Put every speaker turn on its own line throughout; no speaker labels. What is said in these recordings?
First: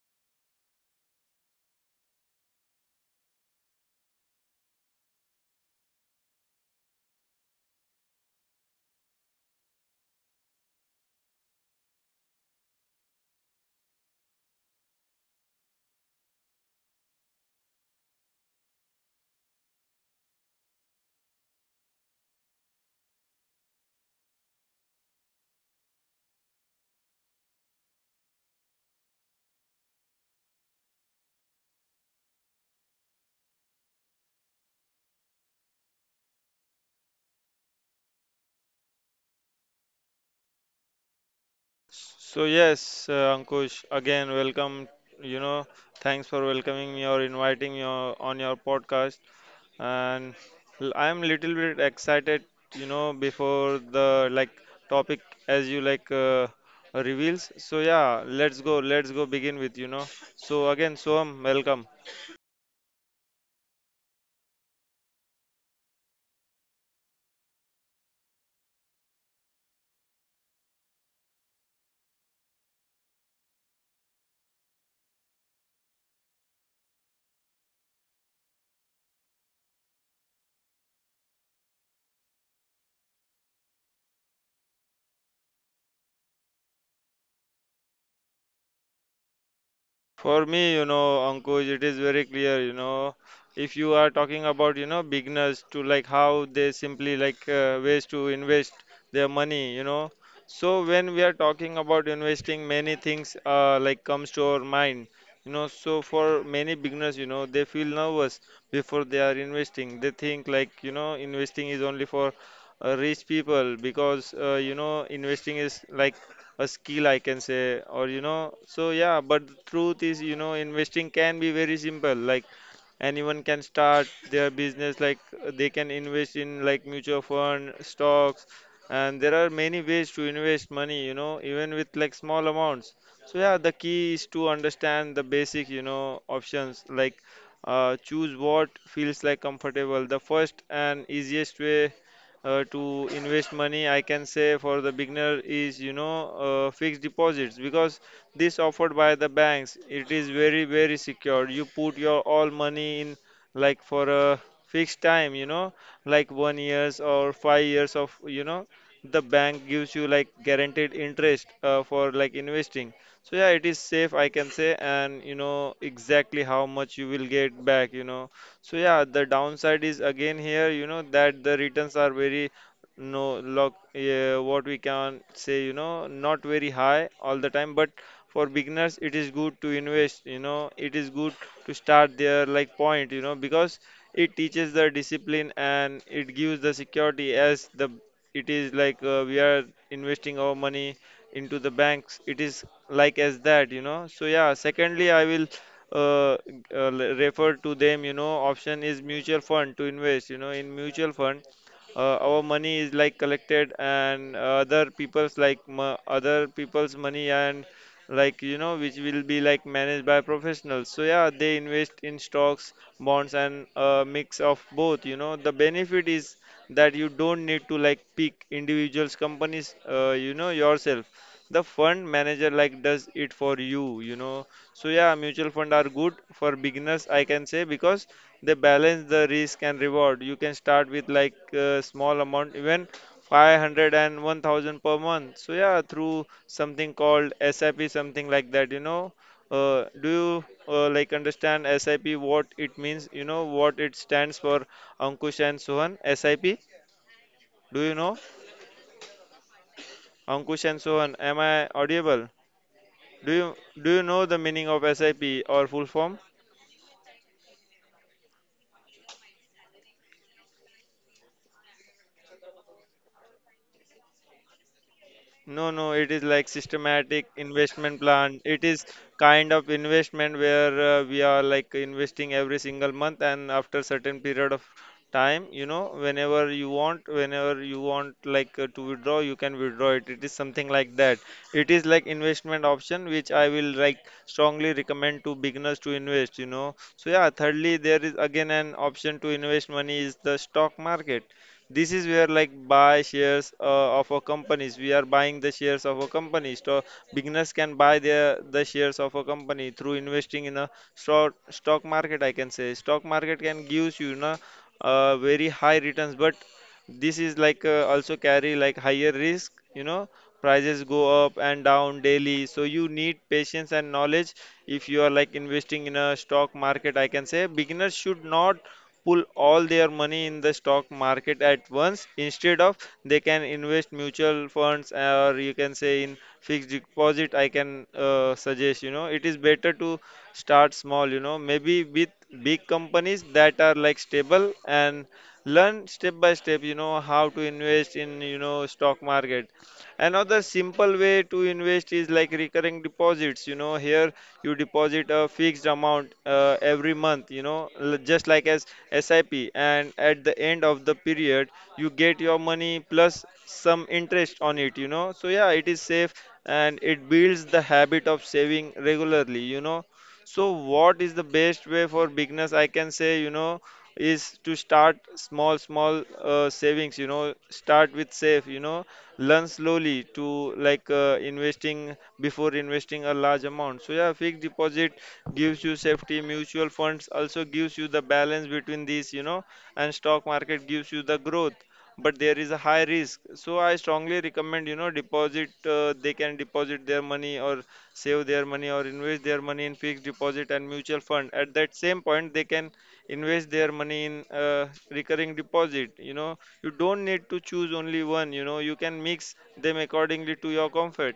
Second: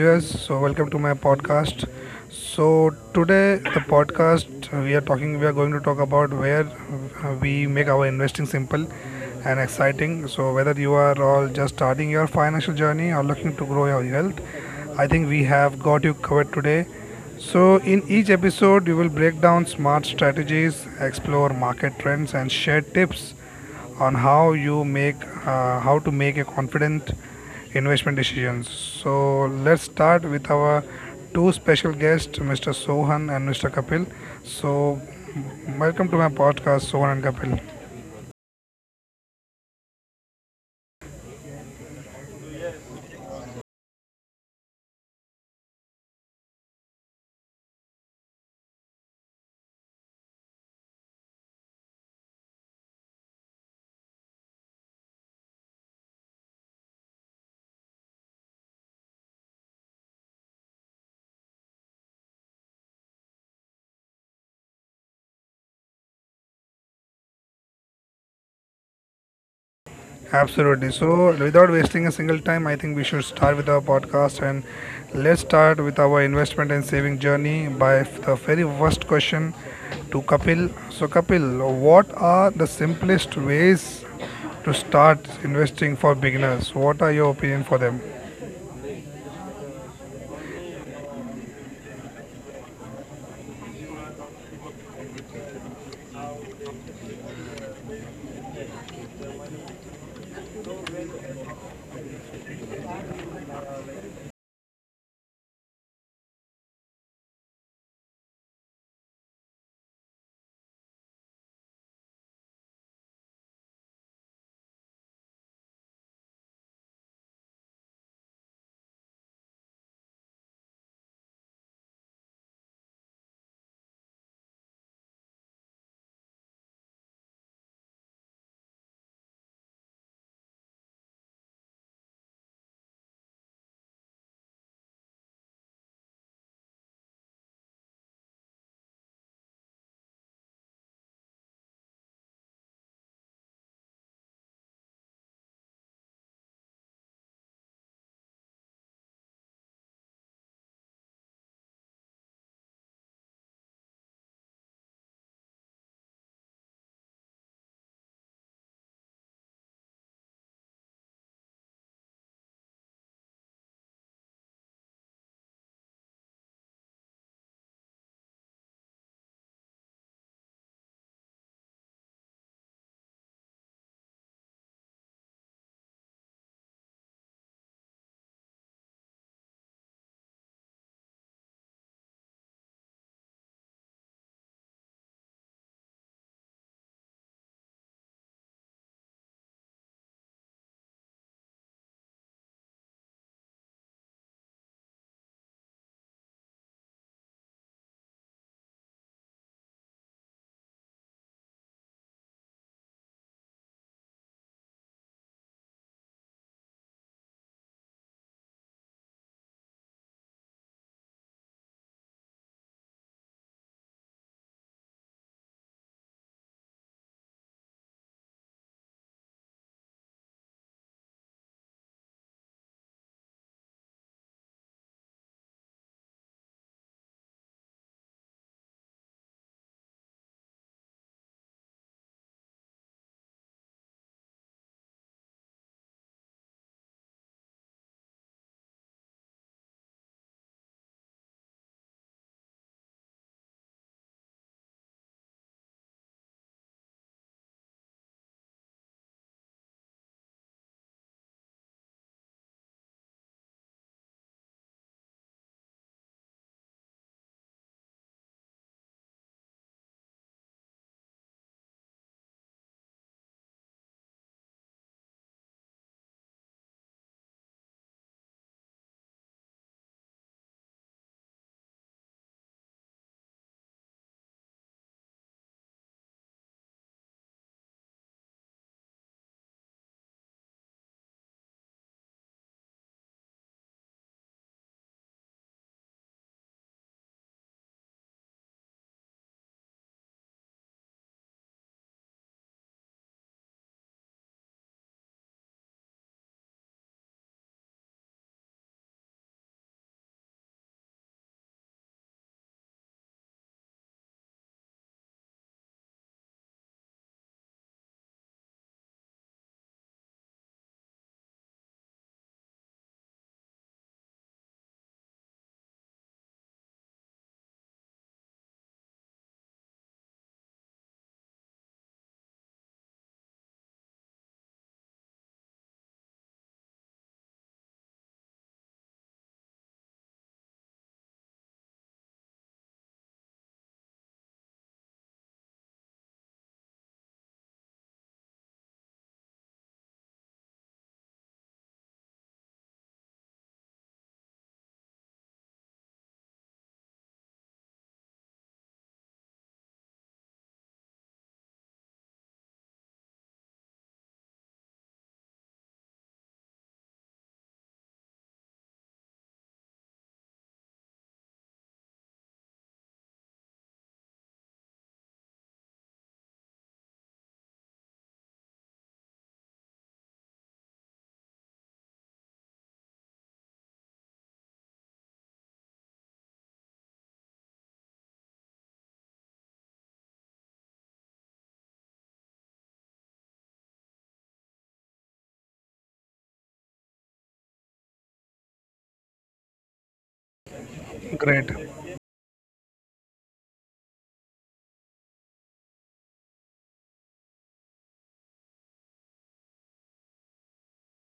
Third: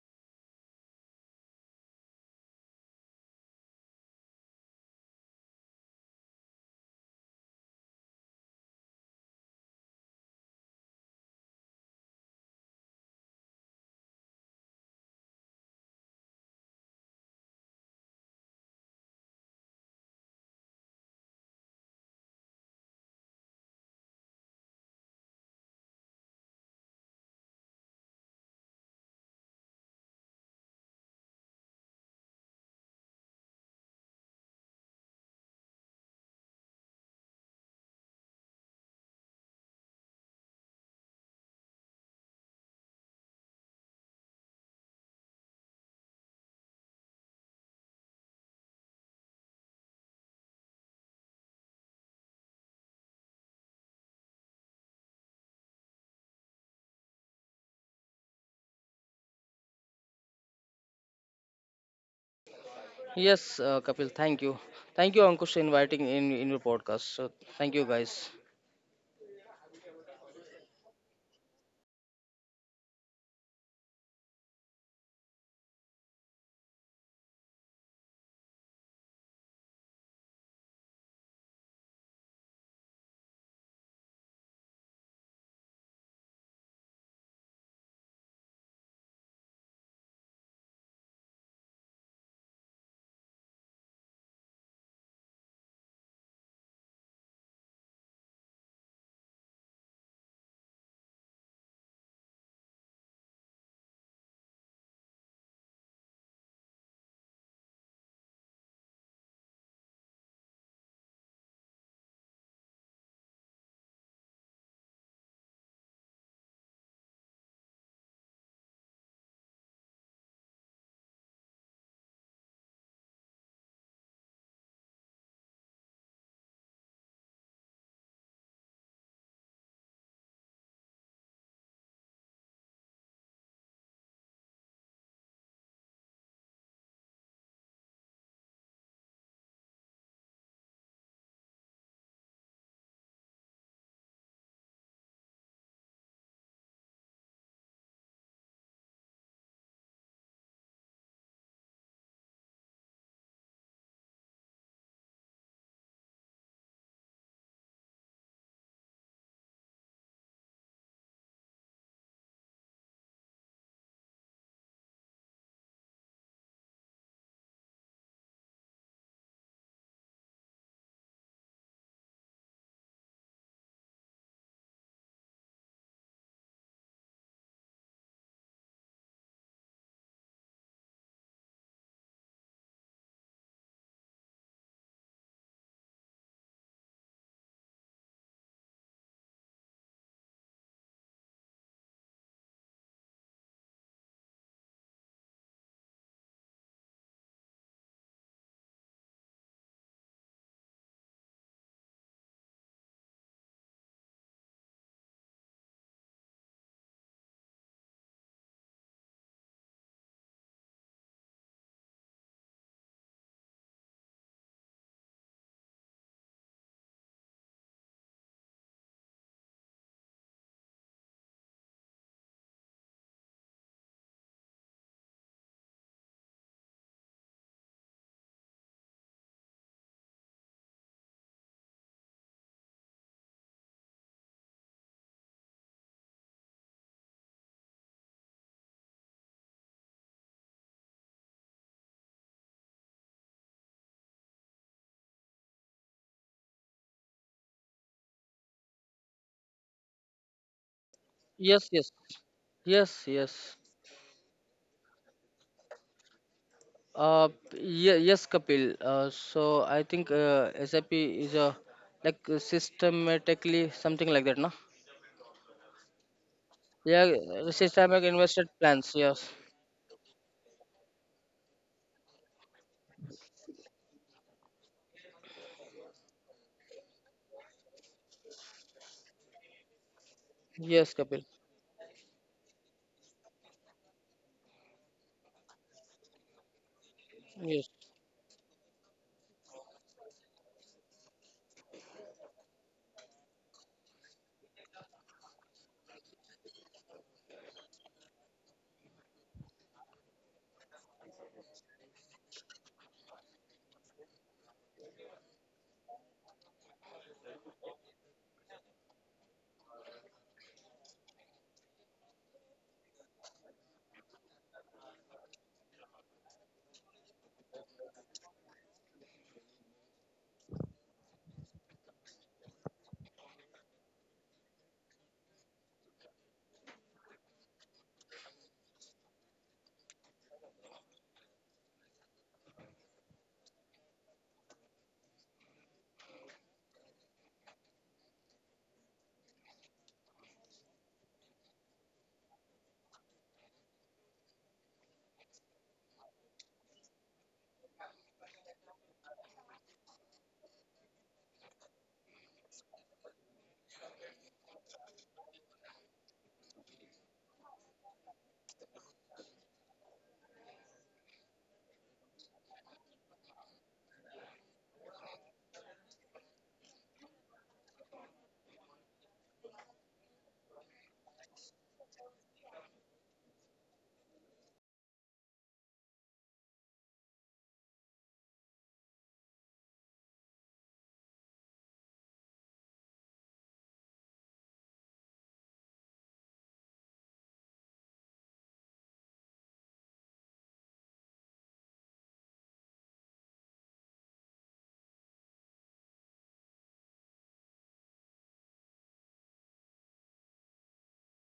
viewers. So welcome to my podcast. So today the podcast, we are talking, we are going to talk about where we make our investing simple and exciting. So whether you are all just starting your financial journey or looking to grow your health, I think we have got you covered today. So in each episode, we will break down smart strategies, explore market trends, and share tips on how to make a confident investment decisions. So let's start with our two special guests, Mr. Sohan and Mr. Kapil. So welcome to my podcast, Sohan and Kapil.
So yes, Ankush, again welcome. You know, thanks for welcoming me or inviting me on your podcast. And I'm little bit excited. You know, before the like topic as you like reveals. So yeah, let's go. Let's go begin with you know. So again, Soam, welcome.
Yes, Kapil, thank you. Thank you, Ankush, for inviting in your podcast. So thank you, guys.
Absolutely. So without wasting a single time, I think we should start with our podcast and let's start with our investment and saving journey by the very first question to Kapil. So Kapil, what are the simplest ways to start investing for beginners? What are your opinion for them?
For me, you know, Ankush, it is very clear, you know, if you are talking about, you know, beginners to like how they simply like ways to invest their money, you know. So when we are talking about investing, many things like comes to our mind, you know. So for many beginners, you know, they feel nervous before they are investing. They think like, you know, investing is only for rich people, because you know, investing is like a skill, I can say, or you know. So yeah, but the truth is, you know, investing can be very simple. Like anyone can start their business, like they can invest in like mutual fund stocks, and there are many ways to invest money, you know, even with like small amounts. So yeah, the key is to understand the basic, you know, options, like choose what feels like comfortable. The first and easiest way to invest money, I can say, for the beginner is, you know, fixed deposits. Because this offered by the banks, it is very very secure. You put your all money in like for a fixed time, you know, like 1 years or 5 years. Of you know, the bank gives you like guaranteed interest for like investing. So yeah, it is safe, I can say, and you know exactly how much you will get back, you know. So yeah, the downside is again here, you know, that the returns are very no look, what we can say, you know, not very high all the time. But for beginners, it is good to invest, you know, it is good to start their like point, you know, because it teaches the discipline and it gives the security. As the it is like, we are investing our money into the banks, it is like as that, you know. So yeah, secondly I will refer to them, you know. Option is mutual fund. To invest, you know, in mutual fund, our money is like collected and other people's like other people's money, and like, you know, which will be like managed by professionals. So yeah, they invest in stocks, bonds, and a mix of both, you know. The benefit is that you don't need to like pick individuals companies, you know, yourself. The fund manager like does it for you, you know. So yeah, mutual fund are good for beginners, I can say, because they balance the risk and reward. You can start with like a small amount, even 500 and 1000 per month. So yeah, through something called SIP, something like that, you know. Do you like understand SIP what it means? You know what it stands for, Ankush and Sohan. SIP. Do you know, Ankush and Sohan? Am
Yes,
I
yes,
audible?
yes,
Do
yes.
you do you know the meaning of SIP or full form?
Uh, yeah, yes, Kapil. So I think SAP is a systematically something like that, no?
No, no, it is like
Yeah,
systematic
systematic
investment plan.
invested
It is
plans. Yes,
kind of investment where we are like investing every single month and after certain period of time, you know, whenever you want like to withdraw, you can withdraw it. It is something
yes,
like
Kapil.
that. It is like investment option which I will like strongly recommend to beginners to invest, you know. So yeah,
Yes.
thirdly, there is again an option to invest money is the stock market. This is where like buy shares of a companies. We are buying the shares of a company. So beginners can buy their the shares of a company through investing in a stock market, I can say. Stock market can gives, you know, very high returns, but this is like also carry like higher risk, you know. Prices go up and down daily, so you need patience and knowledge if you are like investing in a stock market, I can say. Beginners should not pull all their money in the stock market at once. Instead of, they can invest mutual funds or you can say in fixed deposit, I can suggest, you know. It is better to start small, you know, maybe with big companies that are like stable, and learn step by step, you know, how to invest in, you know, stock market. Another simple way to invest is like recurring deposits. You know, here you deposit a fixed amount every month, you know, just like as SIP. And at the end of the period, you get your money plus some interest on it, you know. So, yeah, it is safe and it builds the habit of saving regularly, you know. So, what is the best way for beginners? I can say, you know, is to start small, small savings, you know. Start with safe, you know, learn slowly to like investing before investing a large amount. So yeah, fixed deposit gives you safety, mutual funds also gives you the balance between these, you know, and stock market gives you the growth, but there is a high risk. So I strongly recommend, you know, deposit, they can deposit their money or save their money or invest their money in fixed deposit and mutual fund.
Great.
At that same point, they can invest their money in recurring deposit, you know. You don't need to choose only one, you know. You can mix them accordingly to your comfort.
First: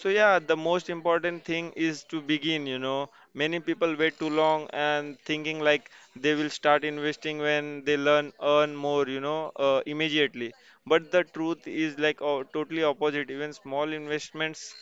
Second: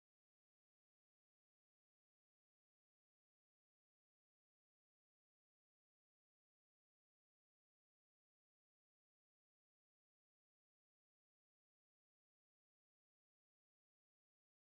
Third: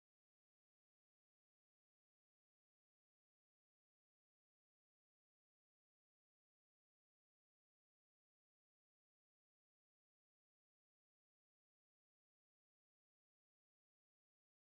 So yeah, the most important thing is to begin, you know. Many people wait too long and thinking like they will start investing when they learn earn more, you know, immediately. But the truth is like oh, totally opposite. Even small investments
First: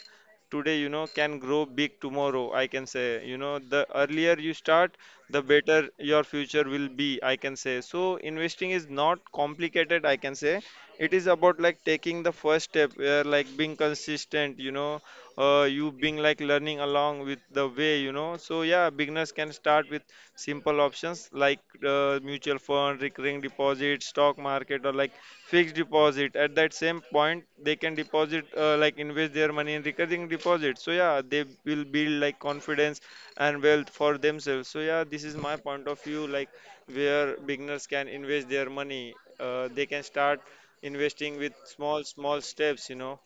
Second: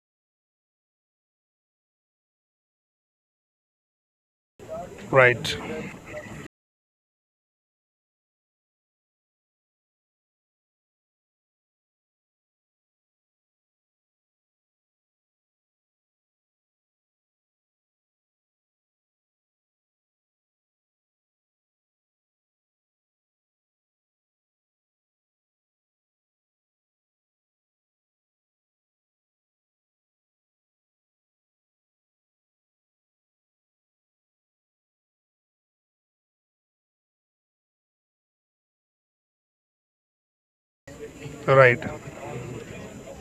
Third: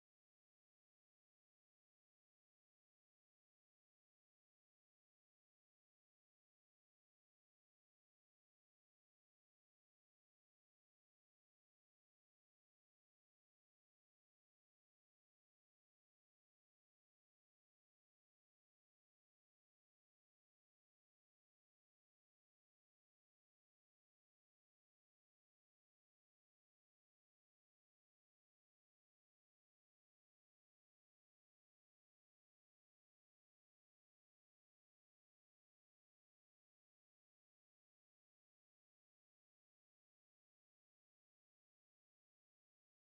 today, you know, can grow big tomorrow, I can say, you know. The earlier you start, the
Right.
better your future will be, I can say. So investing is not complicated, I can say. It is about like taking the first step, where like being consistent, you know, you being like learning along with the way, you know. So yeah, beginners can start with simple options like mutual fund, recurring deposit, stock market, or like fixed deposit. At that same point, they can deposit like invest their money in recurring deposit. So yeah, they will build like confidence and wealth for themselves. So yeah, this is my point of view. Like where beginners can invest their money, they can start investing with
Right.
small small steps, you know.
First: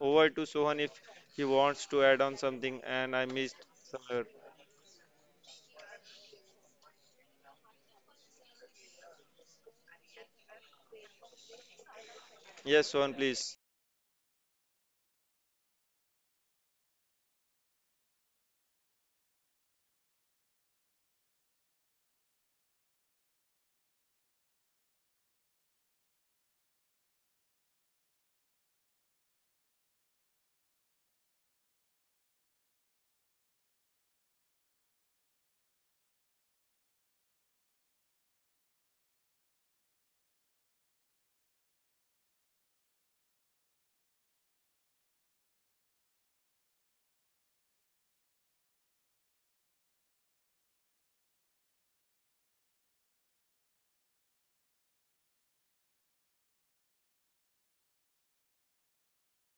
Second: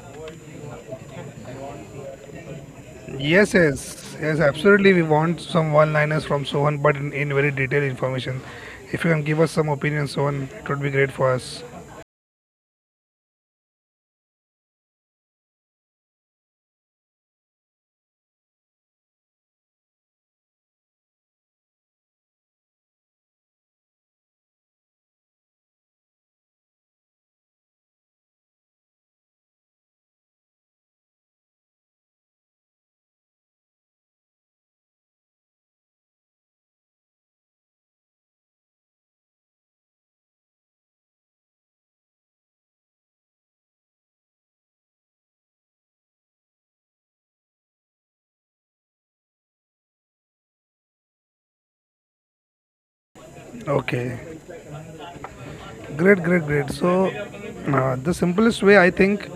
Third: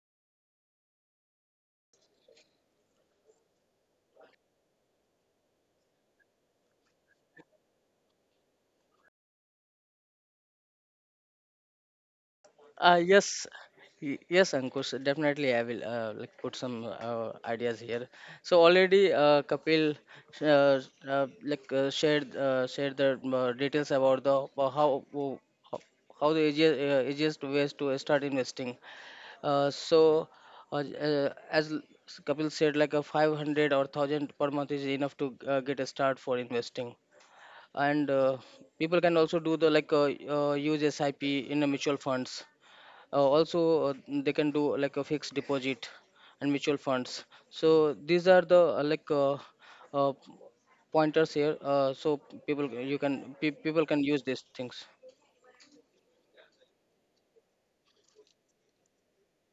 Over to Sohan if he wants to add on something, and I
Yes,
missed
yes.
somewhere.
Yes, absolutely. We want some one-liners from Sohan, but in very detailed information. If you can give us some opinions, Sohan, it would be great for us.
Yes,
Uh,
Sohan,
yes,
please.
yes, Ankush, definitely I will put some ideas here. So already Kapil uh, shared the details about the how how the easiest ways to start investing. Uh, so uh, uh, as l- Kapil said, like a 500 or 1000 per month is enough to get a start for investing. And people can also do the like use SIP in the mutual funds, also uh, they can do like a fixed deposit and mutual funds. So these are the uh, pointers here. So people can use
Okay.
these things.
Great, great, great. So, the simplest way I think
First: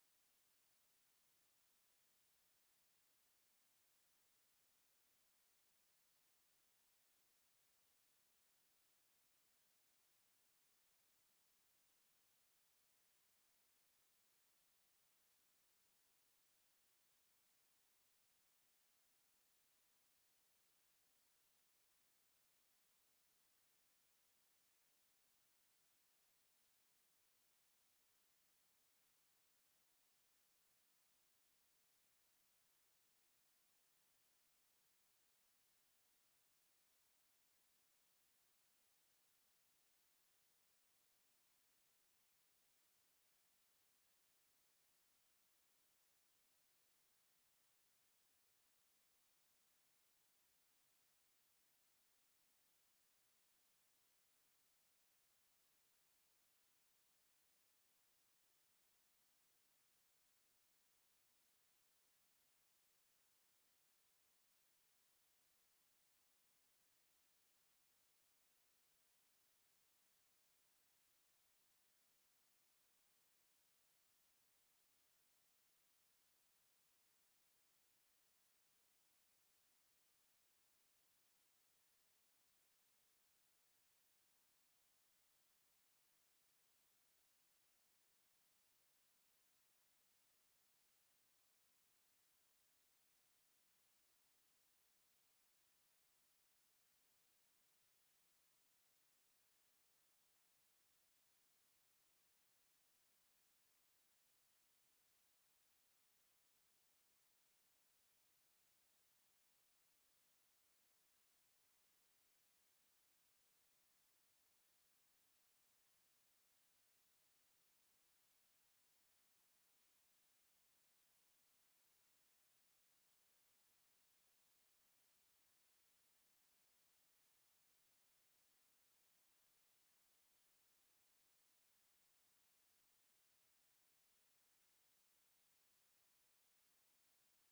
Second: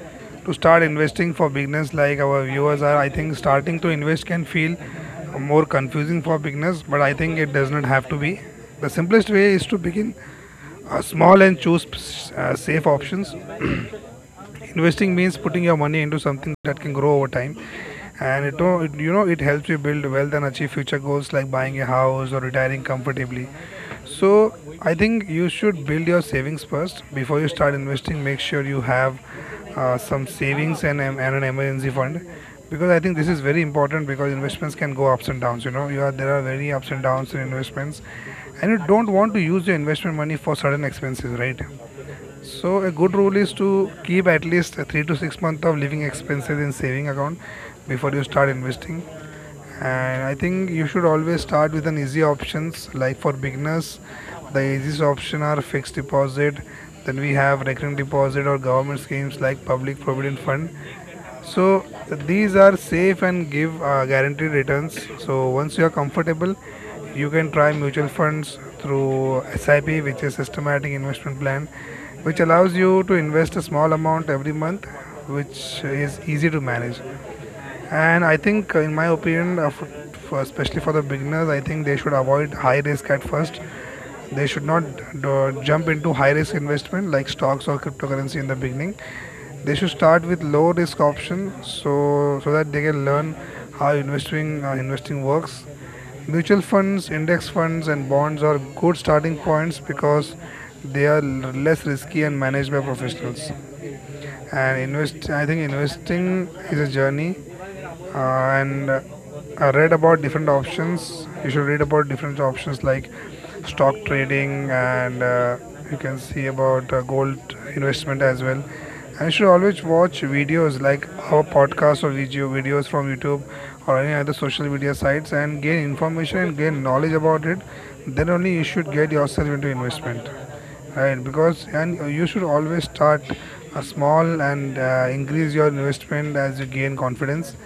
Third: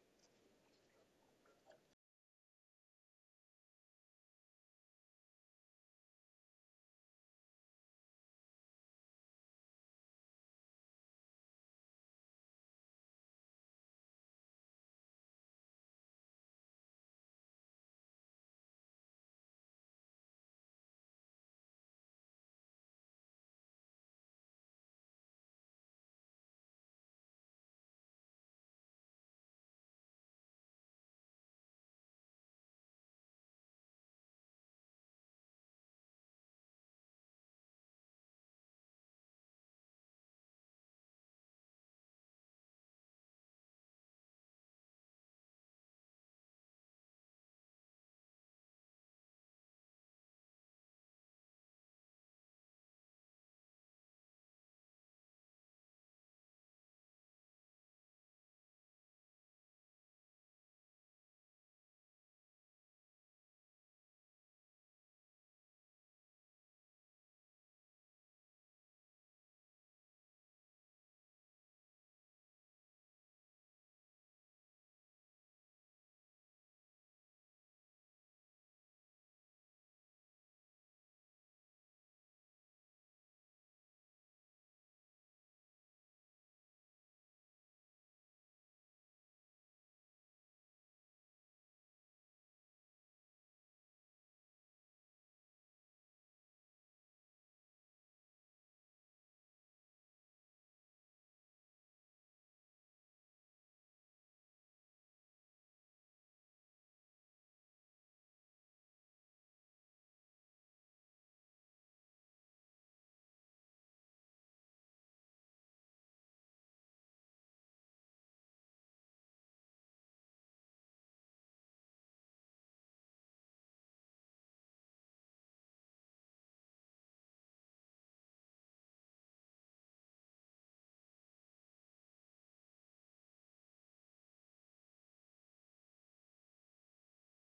to start investing for beginners like our viewers are, I think starting to invest can feel more confusing for beginners, but I think it does not have to be. The simplest way is to begin small and choose safe options. Investing means putting your money into something that can grow over time, and it it helps you build wealth and achieve future goals like buying a house or retiring comfortably. So I think you should build your savings first before you start investing. Make sure you have some savings and an emergency fund, because I think this is very important because investments can go ups and downs. You know, you are there are very ups and downs in investments, and you don't want to use your investment money for sudden expenses, right? So a good rule is to keep at least three to six months of living expenses in saving account before you start investing. And I think you should always start with an easy options. Like for beginners, the easiest option are fixed deposit. Then we have recurring deposit or government schemes like public provident fund. So these are safe and give guaranteed returns. So once you are comfortable, you can try mutual funds through SIP, which is systematic investment plan, which allows you to invest a small amount every month, which is easy to manage. And I think, in my opinion, especially for the beginners, I think they should avoid high risk at first. They should not do, jump into high risk investment like stocks or cryptocurrency in the beginning. They should start with low risk option so that they can learn how investing works. Mutual funds, index funds, and bonds are good starting points because they are less risky and managed by professionals. And I think investing is a journey, and I read about different options. You should read about different options like stock trading, and you can see about gold investment as well. And you should always watch videos like our podcast or videos from YouTube or any other social media sites and gain information and gain knowledge about it. Then only you should get yourself into investment, right? Because and you should always start a small and increase your investment as you gain confidence.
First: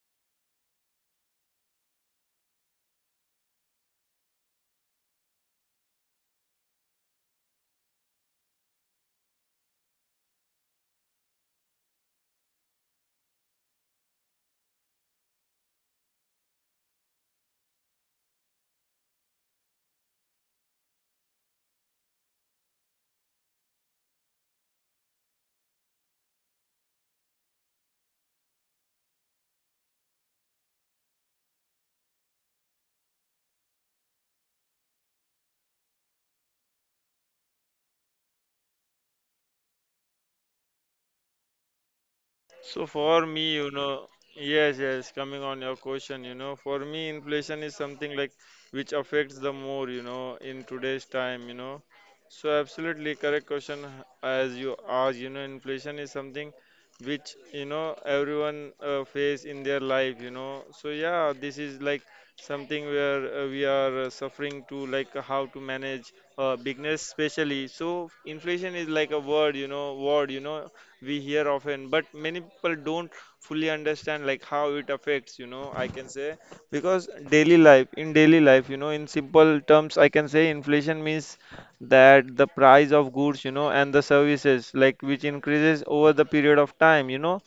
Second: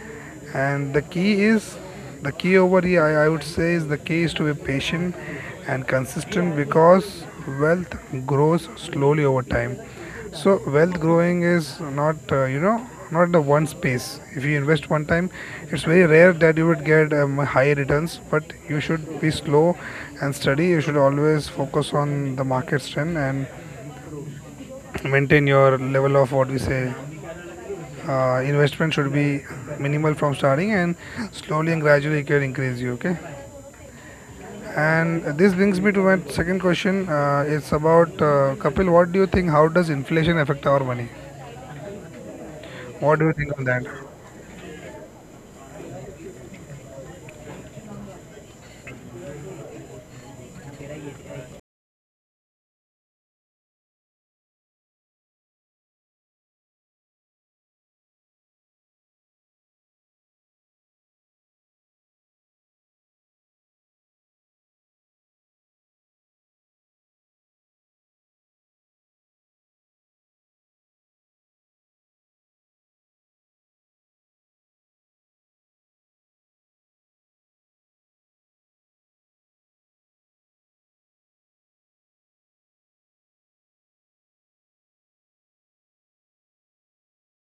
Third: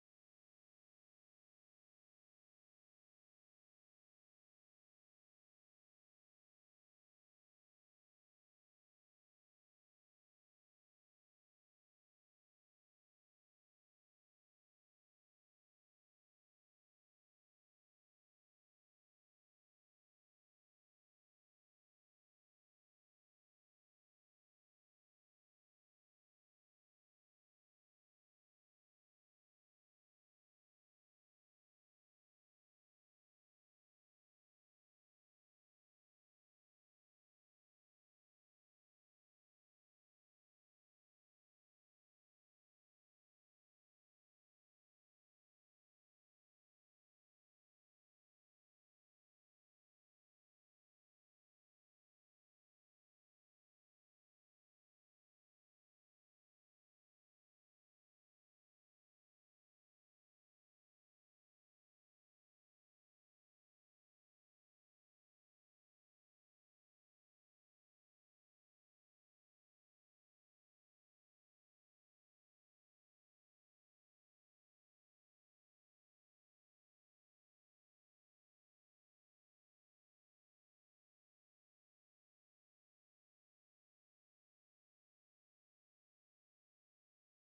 And the key over here I would say is the key is to be patient and consistent, because wealth grows slowly over time. So wealth growing is not, not in the one space. If you invest one time, it's very rare that you would get high returns, but you should be slow and steady. You should always focus on the market trend and maintain your level of what we say. Uh, investment should be minimal from starting, and slowly and gradually it can increase you. Okay, and this brings me to my second question. It's about, Kapil, what do you think, how does inflation affect our money?
So
What
for
do you
me,
think
you
on that?
know, yes, yes, coming on your question, you know, for me, inflation is something like which affects the more, you know, in today's time, you know. So absolutely correct question as you ask, you know, inflation is something which, you know, everyone face in their life, you know. So yeah, this is like something where we are suffering to like how to manage business especially. So inflation is like a word, you know, we hear often, but many people don't fully understand like how it affects, you know, I can say. Because daily life, in daily life, you know, in simple terms, I can say, inflation means that the price of goods, you know, and the services like which increases over the period of time, you know.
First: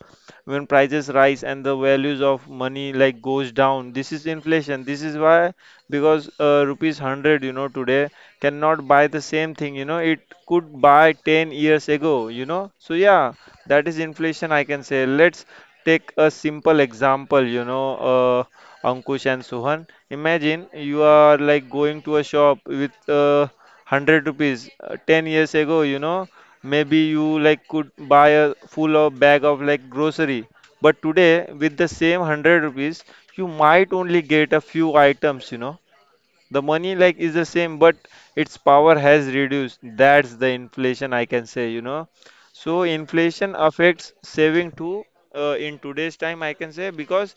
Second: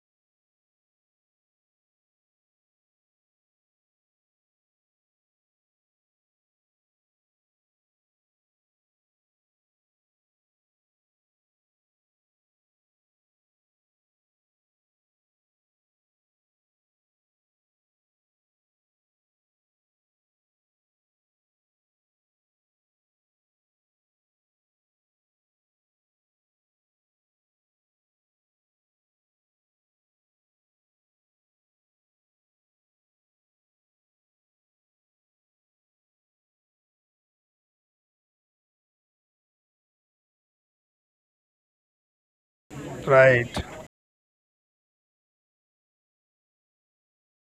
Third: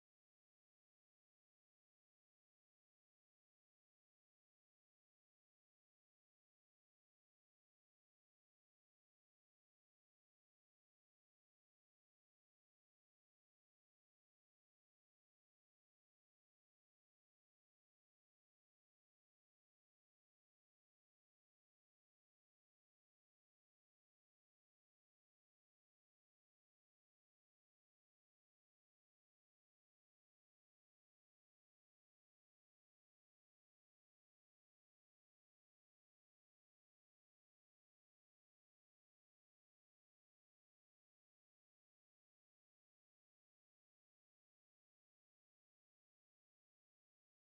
When prices rise and the values of money like goes down, this is inflation. This is why, because rupees 100, you know, today cannot buy the same thing, you know, it could buy 10 years ago, you know. So, yeah, that is inflation, I can say. Let's take a simple example, you know, uh, Ankush and Suhan. Imagine you are like going to a shop with 100 rupees 10 years ago, you know, maybe you like could buy a full of bag of like grocery. But today, with the same 100 rupees, you might only get a few items, you know. The money like is the same, but its power has reduced. That's the inflation, I can say, you know. So inflation
Right,
affects saving too in today's time, I can say, because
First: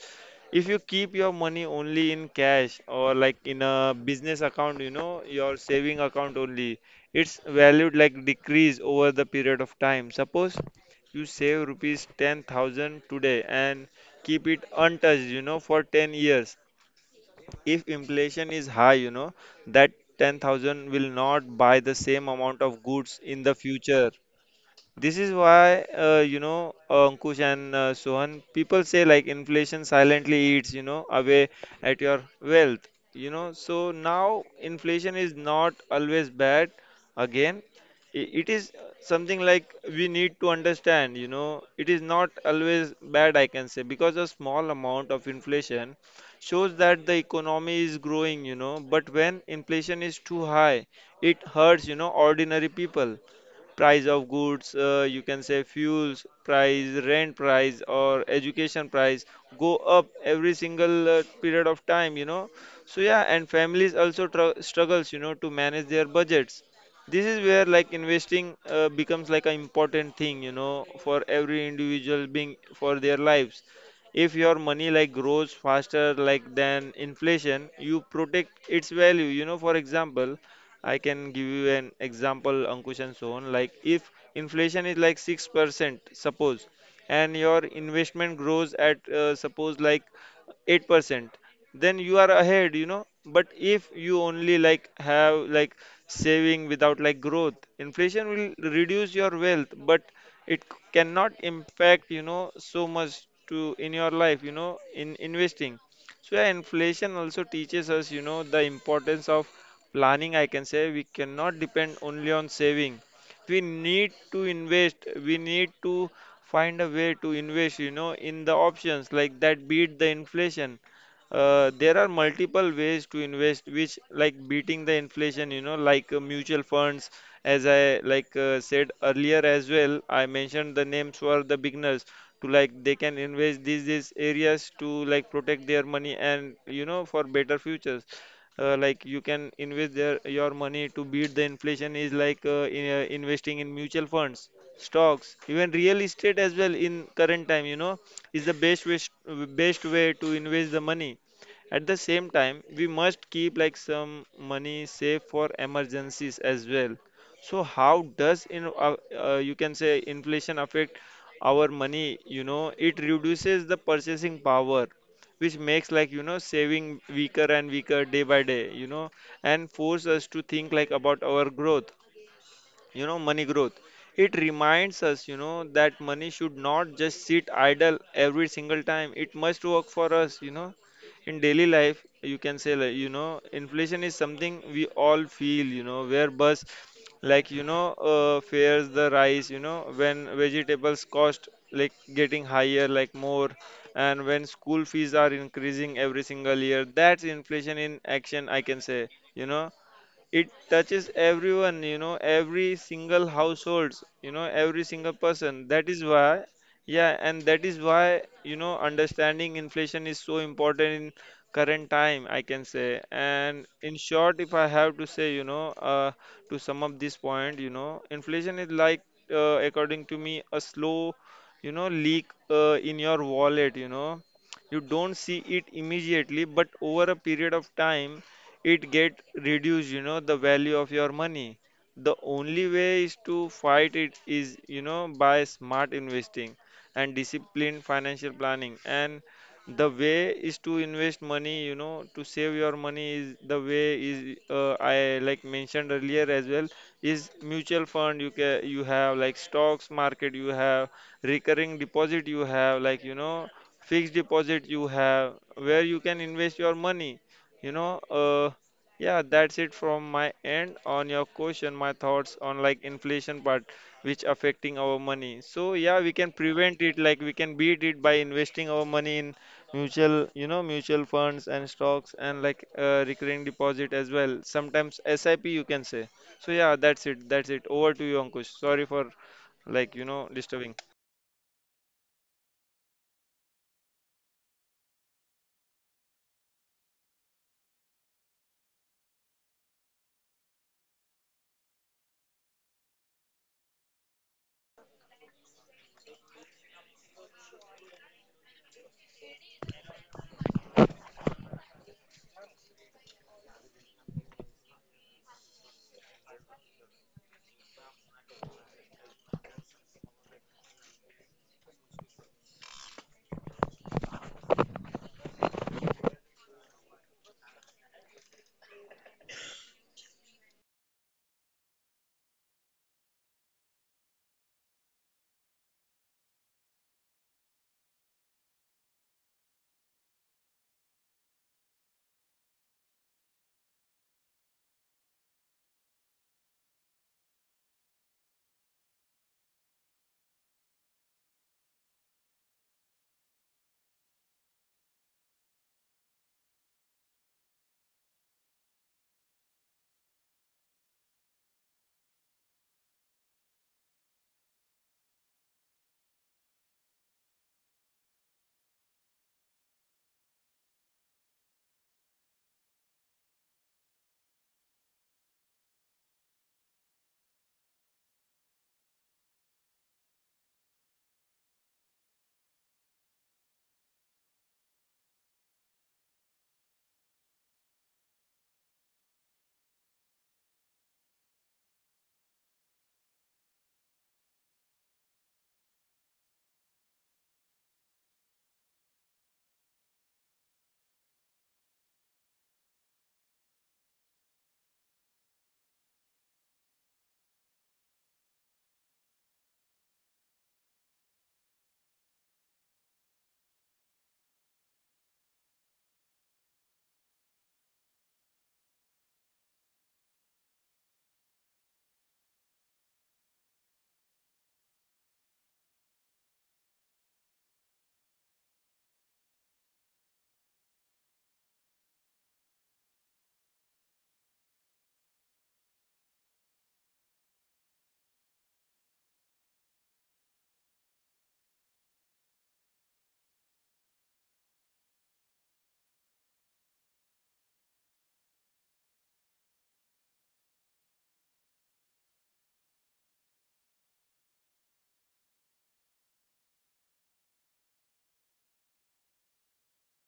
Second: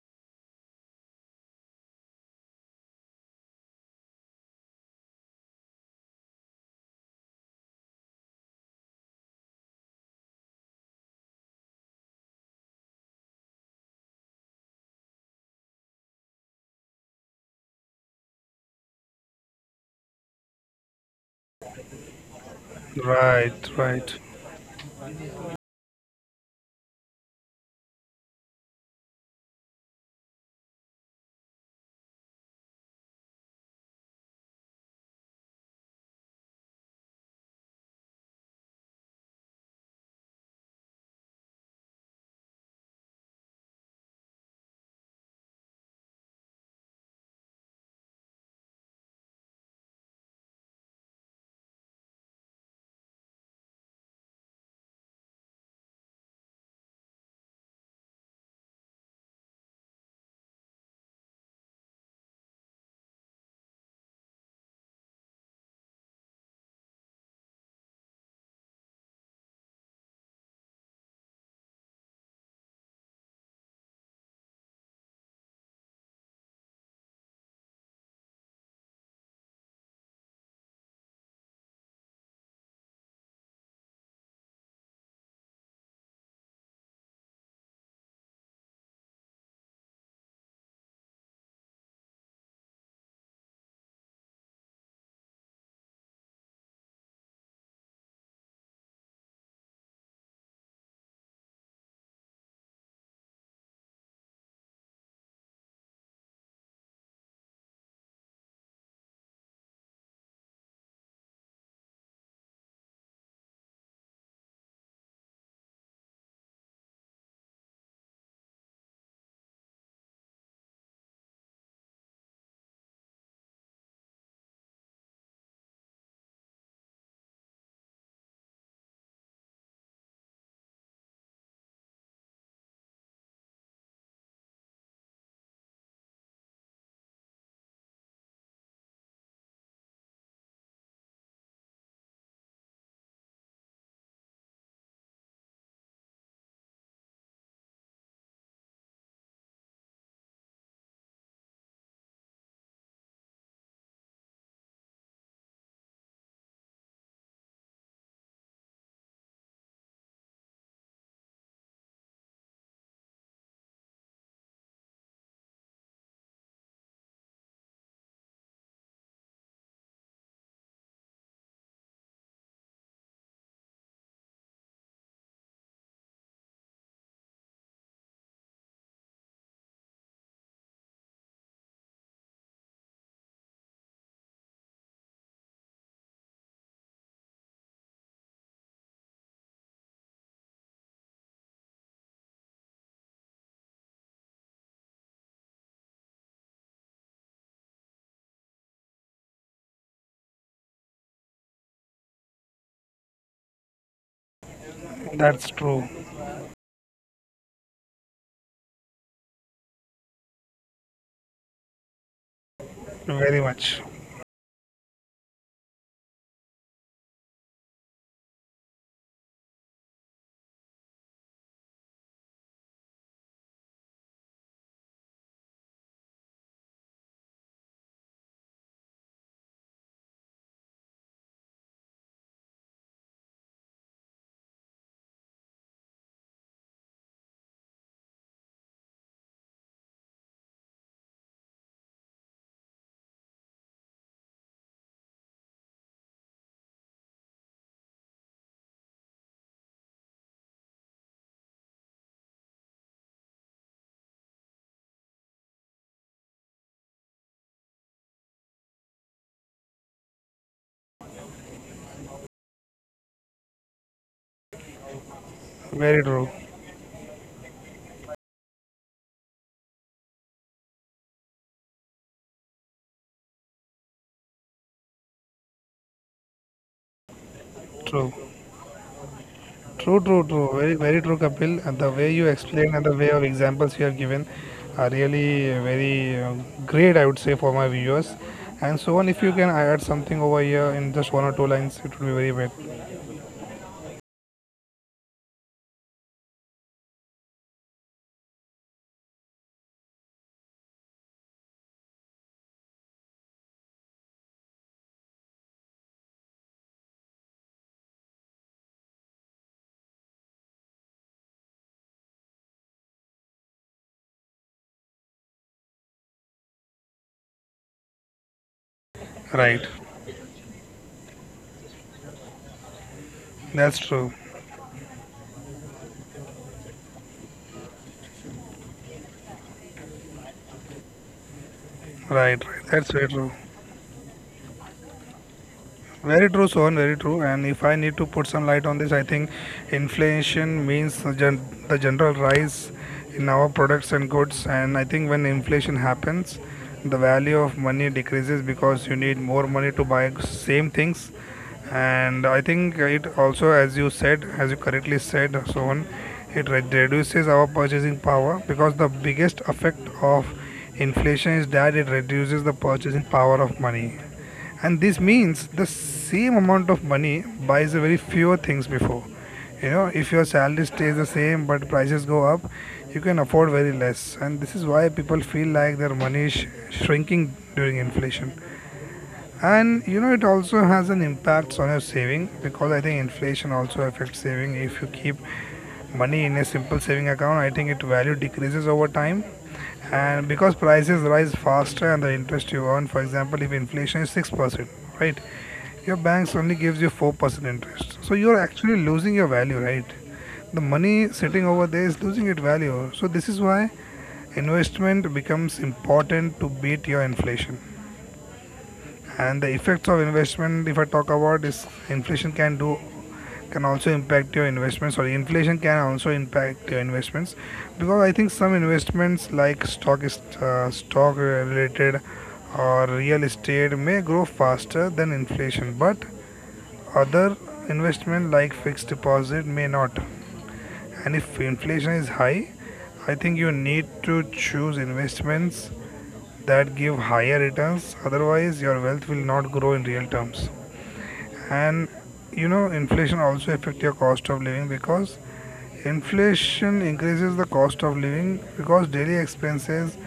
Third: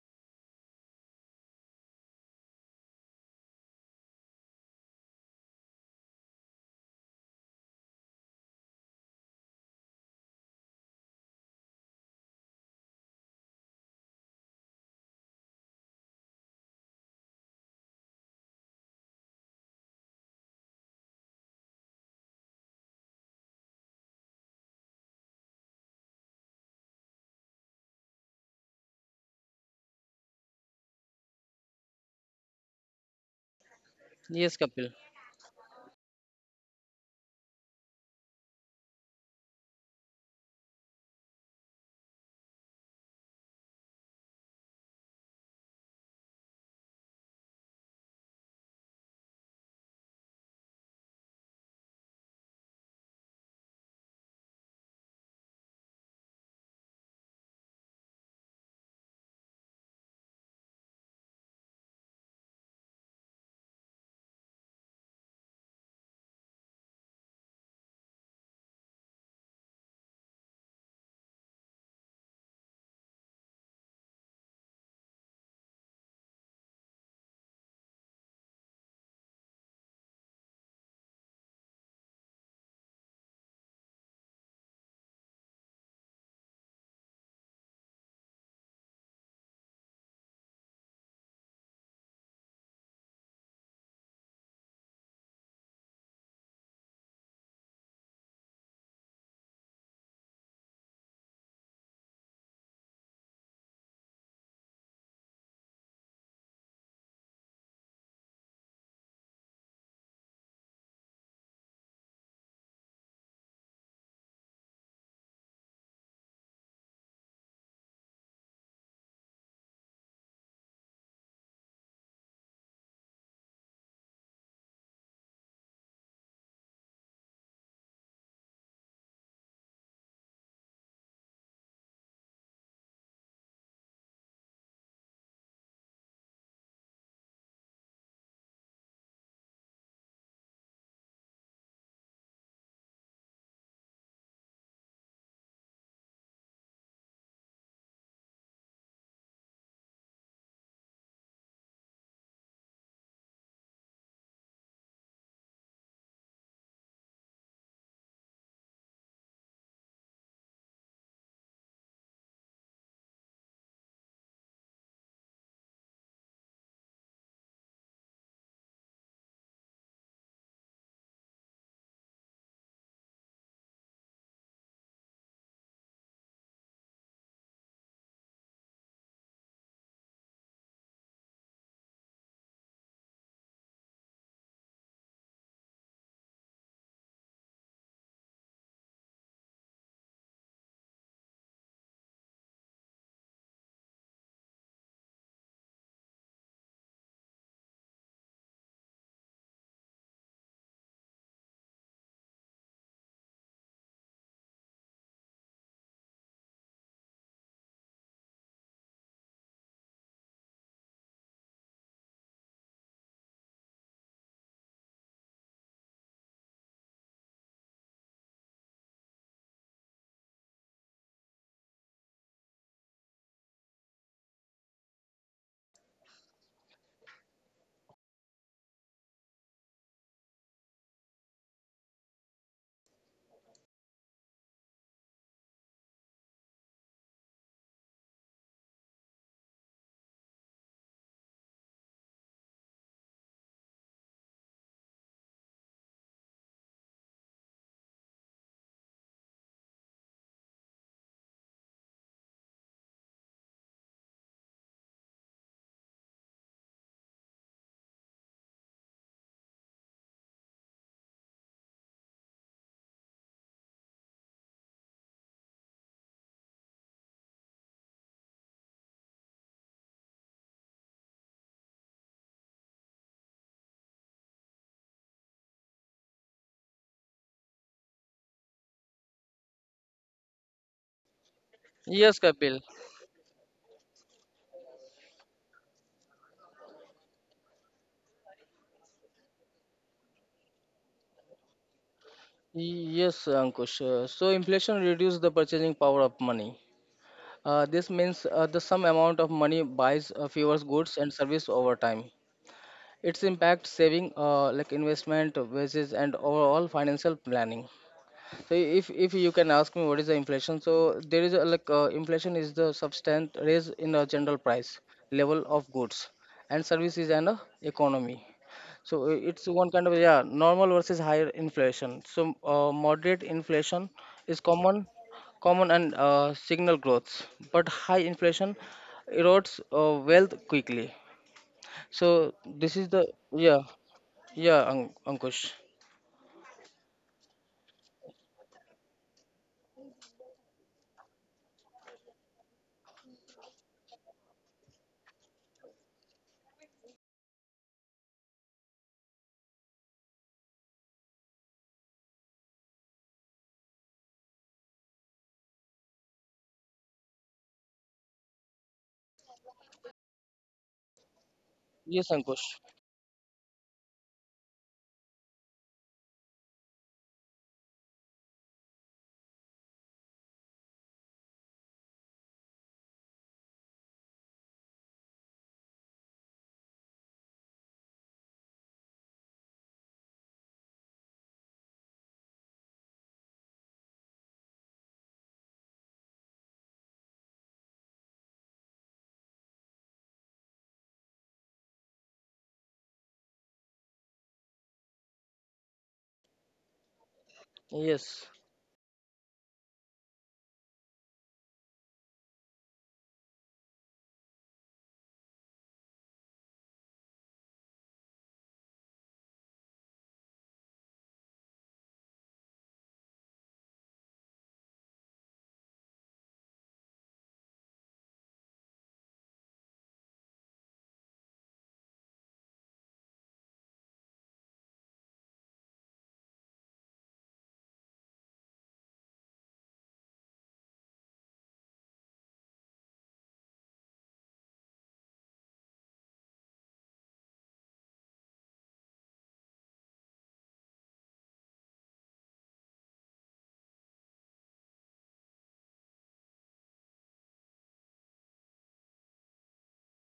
if you keep your money only in cash or like in a business account, you know, your saving account only, its value like decrease over the period of time. Suppose you save rupees 10,000 today and keep it untouched, you know, for 10 years if inflation is high, you know, that 10,000 will not buy the same amount of goods in the
right, right.
future. This is why, Ankush and Sohan, people say like inflation silently eats, you know, away at your wealth, you know. So
Yes,
now
Kapil.
inflation is not always bad. Again, it is something like we need to understand, you know, it is not always bad, I can say, because a small amount of inflation shows that the economy is growing, you know, but when inflation is too high, it hurts, you know, ordinary people. Price of goods, you can say, fuels price, rent price, or education price go up every single period of time, you know. So yeah, and families also struggles, you know, to manage their budgets. This is where like investing becomes like an important thing, you know, for every individual being for their lives. If your money like grows faster like than inflation, you protect its value, you know. For example, I can give you an example, Ankush and Sohn. Like if inflation is like 6%, suppose, and your investment grows at suppose like 8%, then you are ahead, you know. But if you only like have like saving without like growth, inflation will reduce your wealth, but it cannot impact, you know, so much to in your life, you know, in investing. So yeah, inflation also teaches us, you know, the importance of planning, I can say. We cannot depend only on saving. We need to invest, we need to find a way to invest, you know, in the options like that beat the inflation. There are multiple ways to invest which like beating the inflation, you know, like mutual funds. As I like said earlier as well, I mentioned the names for the beginners to, like, they can invest these areas to like protect their money and, you know, for better futures. Like you can invest their, your money to beat the inflation is like, investing in mutual funds, stocks, even real estate as well, in current time, you know, is the best way to invest the money. At the same time, we must keep like some money safe for emergencies as well. So how does in you can say inflation affect our money, you know? It reduces the purchasing power which makes, like, you know, saving weaker and weaker day by day, you know, and force us to think like about our growth, you know, money growth. It reminds us, you know, that money should not just sit idle every single time. It must work for us, you know. In daily life, you can say like, you know, inflation is something we all feel, you know, where bus, like, you know, fares the rise, you know, when vegetables cost like getting higher like more, and when school fees are increasing every single year, that's inflation in action, I can say, you know. It touches everyone, you know, every single households, you know, every single
That's
person.
true.
That is why, yeah, and that is why, you know, understanding inflation is so important in current time, I can say.
Very
And
much.
in short, if I have to say, you know, to sum up this point, you know, inflation is like, according to me, a slow, you know, leak, in your wallet, you know. You don't see it immediately, but over a period of time, it get reduced, you know, the value of your money. The only way is to fight it is, you know, by smart investing and disciplined financial planning. And the way is to invest money, you know, to save your money is the way is, I like mentioned earlier as well, is mutual fund. You can, you have like stocks market, you have recurring deposit, you have like, you know, fixed deposit you have, where you can invest your money, you know. Yeah, that's it from my end on your question, my thoughts on like inflation part which affecting our money. So
Very
yeah, we
true.
can prevent it, like we can beat it by investing our money in mutual, you know, mutual funds and stocks and like recurring deposit as well, sometimes SIP, you can say. So yeah, that's it, that's it. Over to
True.
you, Ankush. Sorry for like,
True,
you
true,
know,
true. Very,
disturbing.
very true, Kapil. And the way
Yes,
you
Kapil.
explain and the way of examples you have given are really, very great, I would say, for my viewers. And so on, if you can add something over here in just one or two lines, it would be very bad.
Yes, Ankush. So inflation reduces the purchasing power of money. This means the sum amount of money buys fewer goods and service over time. Its impact saving, investment wages and overall financial planning. So if you can ask me what is the inflation, so there is a, inflation is the substantial raise in a general price level of goods and services and, economy. So it's
Right.
one kind of, yeah, normal versus higher inflation. So moderate
That's
inflation
true.
is common and, signal growth, but high inflation erodes wealth quickly. So
Right, right.
this
That's
is the.
very true.
Yeah, yeah, Ankush.
Very true, Sohan. Very true. And if I need to put some light on this, I think inflation means the general rise in our products and goods. And I think when inflation happens, the value of money decreases because you need more money to buy same things. And I think it also, as you said, as you correctly said, Sohan, it reduces our purchasing power, because the biggest effect of inflation is that it
Yes,
reduces the
Ankush.
purchasing power of money, and this means the same amount of money buys a very fewer things before. You know, if your salary stays the same but prices go up, you can afford very less, and this is why people feel like their money is shrinking during inflation. And you know, it also has an impact on your saving, because I think inflation also affects saving. If you keep money in a simple saving account, I think its value decreases over time, and because prices rise faster and the interest you earn. For example, if inflation is 6%, right, your banks only gives you 4% interest, so
Yes,
you're actually losing your value, right? The money sitting over there is losing its value, so this is why investment becomes important to beat your inflation. And the effects of investment if I talk about is inflation can do can also impact your investments. Sorry, inflation can also impact your investments, because I think some investments like stock related or real estate may grow faster than inflation, but other investment like fixed deposit may not. And if inflation is high, I think you need to choose investments that give higher returns, otherwise your wealth will not grow in real terms. And you know, inflation also affect your cost of living, because inflation increases the cost of living, because daily expenses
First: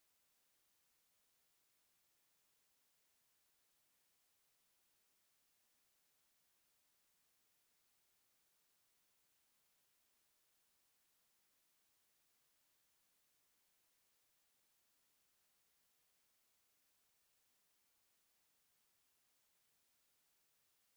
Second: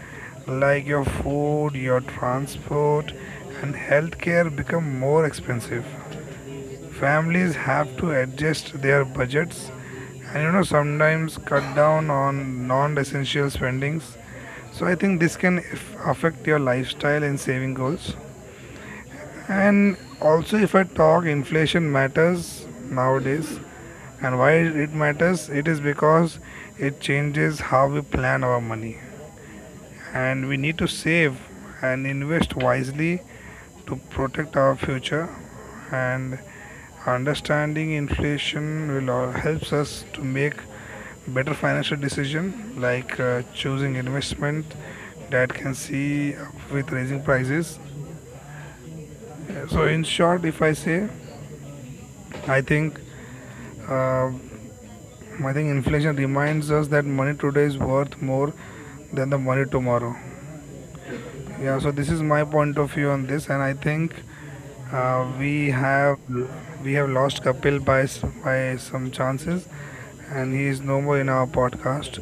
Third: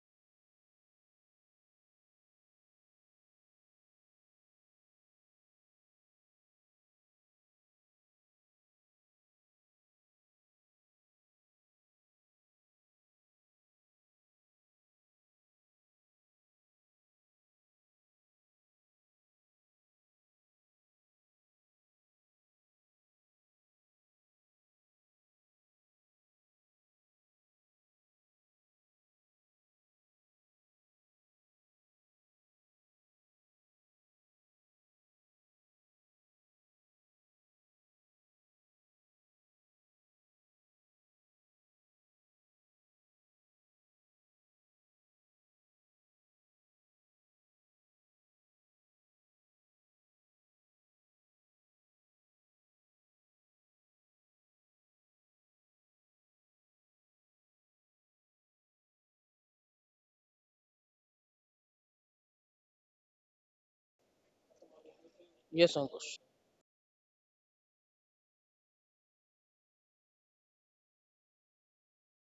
like your food, your transport, and healthcare become more expensive. Families have to adjust their budgets, and you know, sometimes cut down on non-essential spendings. So I think this can affect your lifestyle and saving goals. And also, if I talk, inflation matters nowadays. And why it matters? It is because it changes how we plan our money. And we need to save and invest wisely to protect our future. And understanding inflation will all helps us to make better financial decision like choosing investment that can see up with raising prices. So in short, if I say, I think, inflation reminds us that money today is worth more than the money tomorrow. Yeah, so this is my point of view on this, and I think uh, we
yes, Ankush.
have we have lost Kapil by by some chances, and he is no more in our podcast.